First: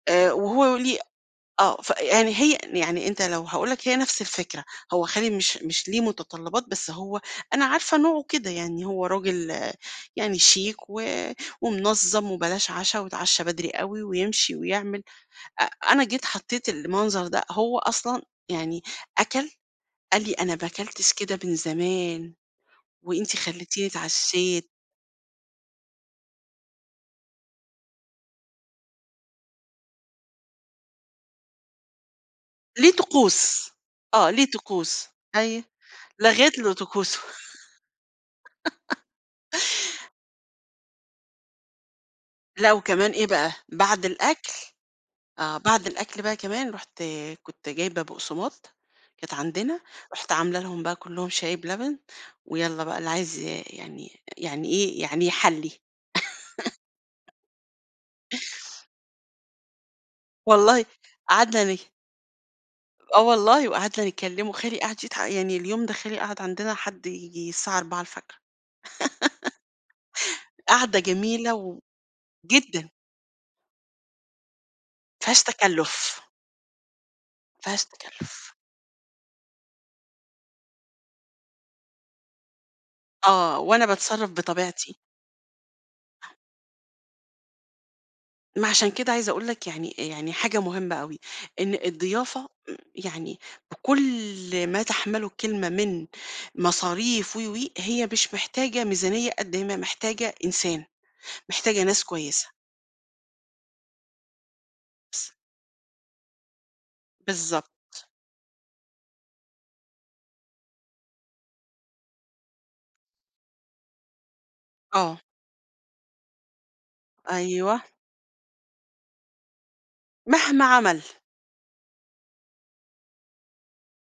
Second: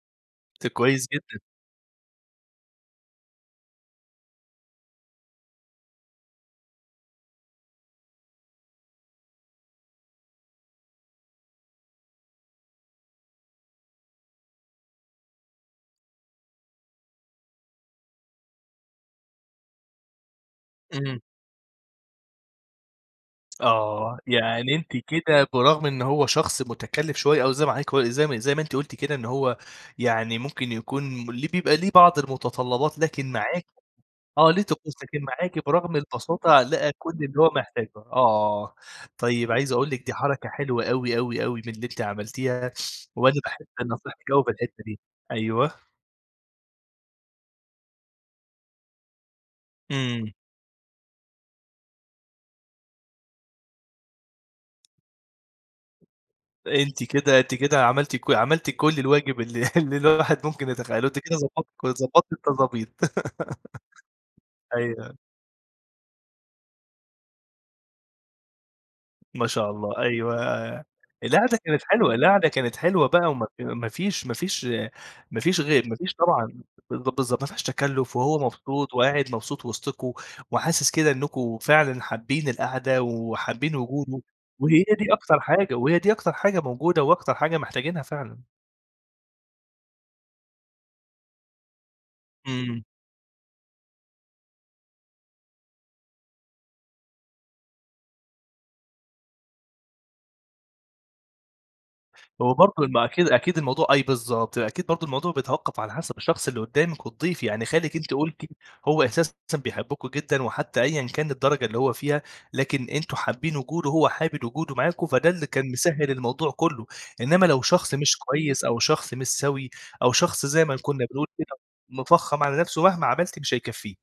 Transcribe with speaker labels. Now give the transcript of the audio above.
Speaker 1: آآ
Speaker 2: طب
Speaker 1: وهو ليه
Speaker 2: كويس جدًا.
Speaker 1: آه. ف يعني هي يعني أنت لو هاقول لك هي نفس الفكرة، هو خالي مش مش ليه متطلّبات بس هو أنا عارفة نوعه كده. يعني هو راجل يعني شيك، و ومنظّم وبلاش عشا ويتعشّى بدري أوي ويمشي ويعمل، أ أنا جيت حطّيت المنظر ده هو أصلًا يعني أكَل قال لي: "أنا ما كلتش
Speaker 2: امم.
Speaker 1: كده من زمان، وأنت خلّيتيني
Speaker 2: آه.
Speaker 1: اتعشّيت."
Speaker 2: يعني أنتِ كده برغم إن هو شخص مُتكلّف شوية أو زي ما حضرتِك قو زي ما زي ما أنتِ قُلتِ كده إن هو يعني ممكن يكون م ليه بيبقى ليه بعض
Speaker 1: ليه
Speaker 2: المتطلّبات لكن معاكِ
Speaker 1: طقوس. آه. ليه
Speaker 2: آه ليه طقوس.
Speaker 1: طقوس.
Speaker 2: لكن
Speaker 1: أيوه.
Speaker 2: معاكِ برغم
Speaker 1: لغيت
Speaker 2: البساطة
Speaker 1: له
Speaker 2: لقى كل
Speaker 1: طقوسه.
Speaker 2: اللي هو محتاجه آه. طيب، عايز أقول لِك دي حركة حلوة أوي، أوي، أوي، من اللي أنتِ
Speaker 1: لأ
Speaker 2: عملتيها،
Speaker 1: وكمان إيه
Speaker 2: وأنا
Speaker 1: بقى،
Speaker 2: باحب
Speaker 1: بعد
Speaker 2: نصيحتِك أوي في
Speaker 1: الأكل
Speaker 2: الحتّة دي
Speaker 1: آه.
Speaker 2: أيوه.
Speaker 1: بعد الأكل بقى كمان رُحت كنت جايبة بُقسماط كانت عندنا،
Speaker 2: إمم.
Speaker 1: رُحت عاملة لهم بقى كُلّهم شاي بلبن، ويالّا بقى اللي عايز ي يعني يعني إيه، يعني يحلّي.
Speaker 2: أنتِ كده أنتِ كده عملتِ ك عملتِ كل الواجب ال اللي الواحد ممكن
Speaker 1: والله
Speaker 2: يتخيّله، أنتِ كده
Speaker 1: قعدنا
Speaker 2: ضبط
Speaker 1: ن
Speaker 2: ضبطتِ التضابيط.
Speaker 1: آه والله. وقعدنا نكلّمه. خالي قعد
Speaker 2: أيوه.
Speaker 1: يضح يعني اليوم ده خالي قعد عندنا حد ييجي الساعة 04:00.
Speaker 2: ما شاء الله، أيوه.
Speaker 1: قعدة جميلة
Speaker 2: القعدة
Speaker 1: و
Speaker 2: كانت حلوة، القعدة كانت
Speaker 1: جدًا.
Speaker 2: حلوة بقى وما ف ما فيش ما فيش
Speaker 1: ما
Speaker 2: ما
Speaker 1: فيهاش
Speaker 2: فيش غير ما فيش
Speaker 1: تَكلُّف.
Speaker 2: طبعًا بالض بالضبط. ما
Speaker 1: ما
Speaker 2: فيهاش
Speaker 1: فيهاش
Speaker 2: تَكلُّف، وهو
Speaker 1: تَكلُّف.
Speaker 2: مبسوط، وقاعد مبسوط وِسطكم، وحاسس كده إنّكم فعلًا حابّين القعدة
Speaker 1: آه.
Speaker 2: وحابّين
Speaker 1: وأنا
Speaker 2: وجوده،
Speaker 1: باتصرّف
Speaker 2: وهي
Speaker 1: بطبيعتي.
Speaker 2: دي أكتر حاجة، وهي دي أكتر حاجة موجودة وأكتر حاجة محتاجينها فعلًا.
Speaker 1: ما عشان كده عايزة أقول لك يعني يعني حاجة مهمة أوي، إن الضيافة م
Speaker 2: إمم.
Speaker 1: يعني بكل ما تَحمَلُه الكلمة من مصاريف و، و هي مش محتاجة ميزانية قد ما هي محتاجة إنسان. محتاجة ناس كويسة.
Speaker 2: هو برضه ال ما أكيد أكيد الموضوع أي بالضبط. أكيد برضه الموضوع
Speaker 1: س
Speaker 2: بيتوقَّف على حسب الشخص اللي قُدّامِك والضيف. يعني خالِك
Speaker 1: بالضبط.
Speaker 2: أنتِ قُلتِ هو أساسًا بيحبكم جدًا وحتّى أيًا كان الدرجة اللي هو فيها، لكن أنتم حابّين وجوده هو حابب وجوده معاكم
Speaker 1: آه.
Speaker 2: فده اللي كان مسهِّل الموضوع كُلّه. إنّما لو
Speaker 1: أيوه.
Speaker 2: شخص مش كويس أو شخص مش سَوي أو شخص
Speaker 1: مهما
Speaker 2: زي ما
Speaker 1: عمل.
Speaker 2: كُنّا بنقول كده مِفخّم على نفسه مهما عملتِ مش هيكفّيه.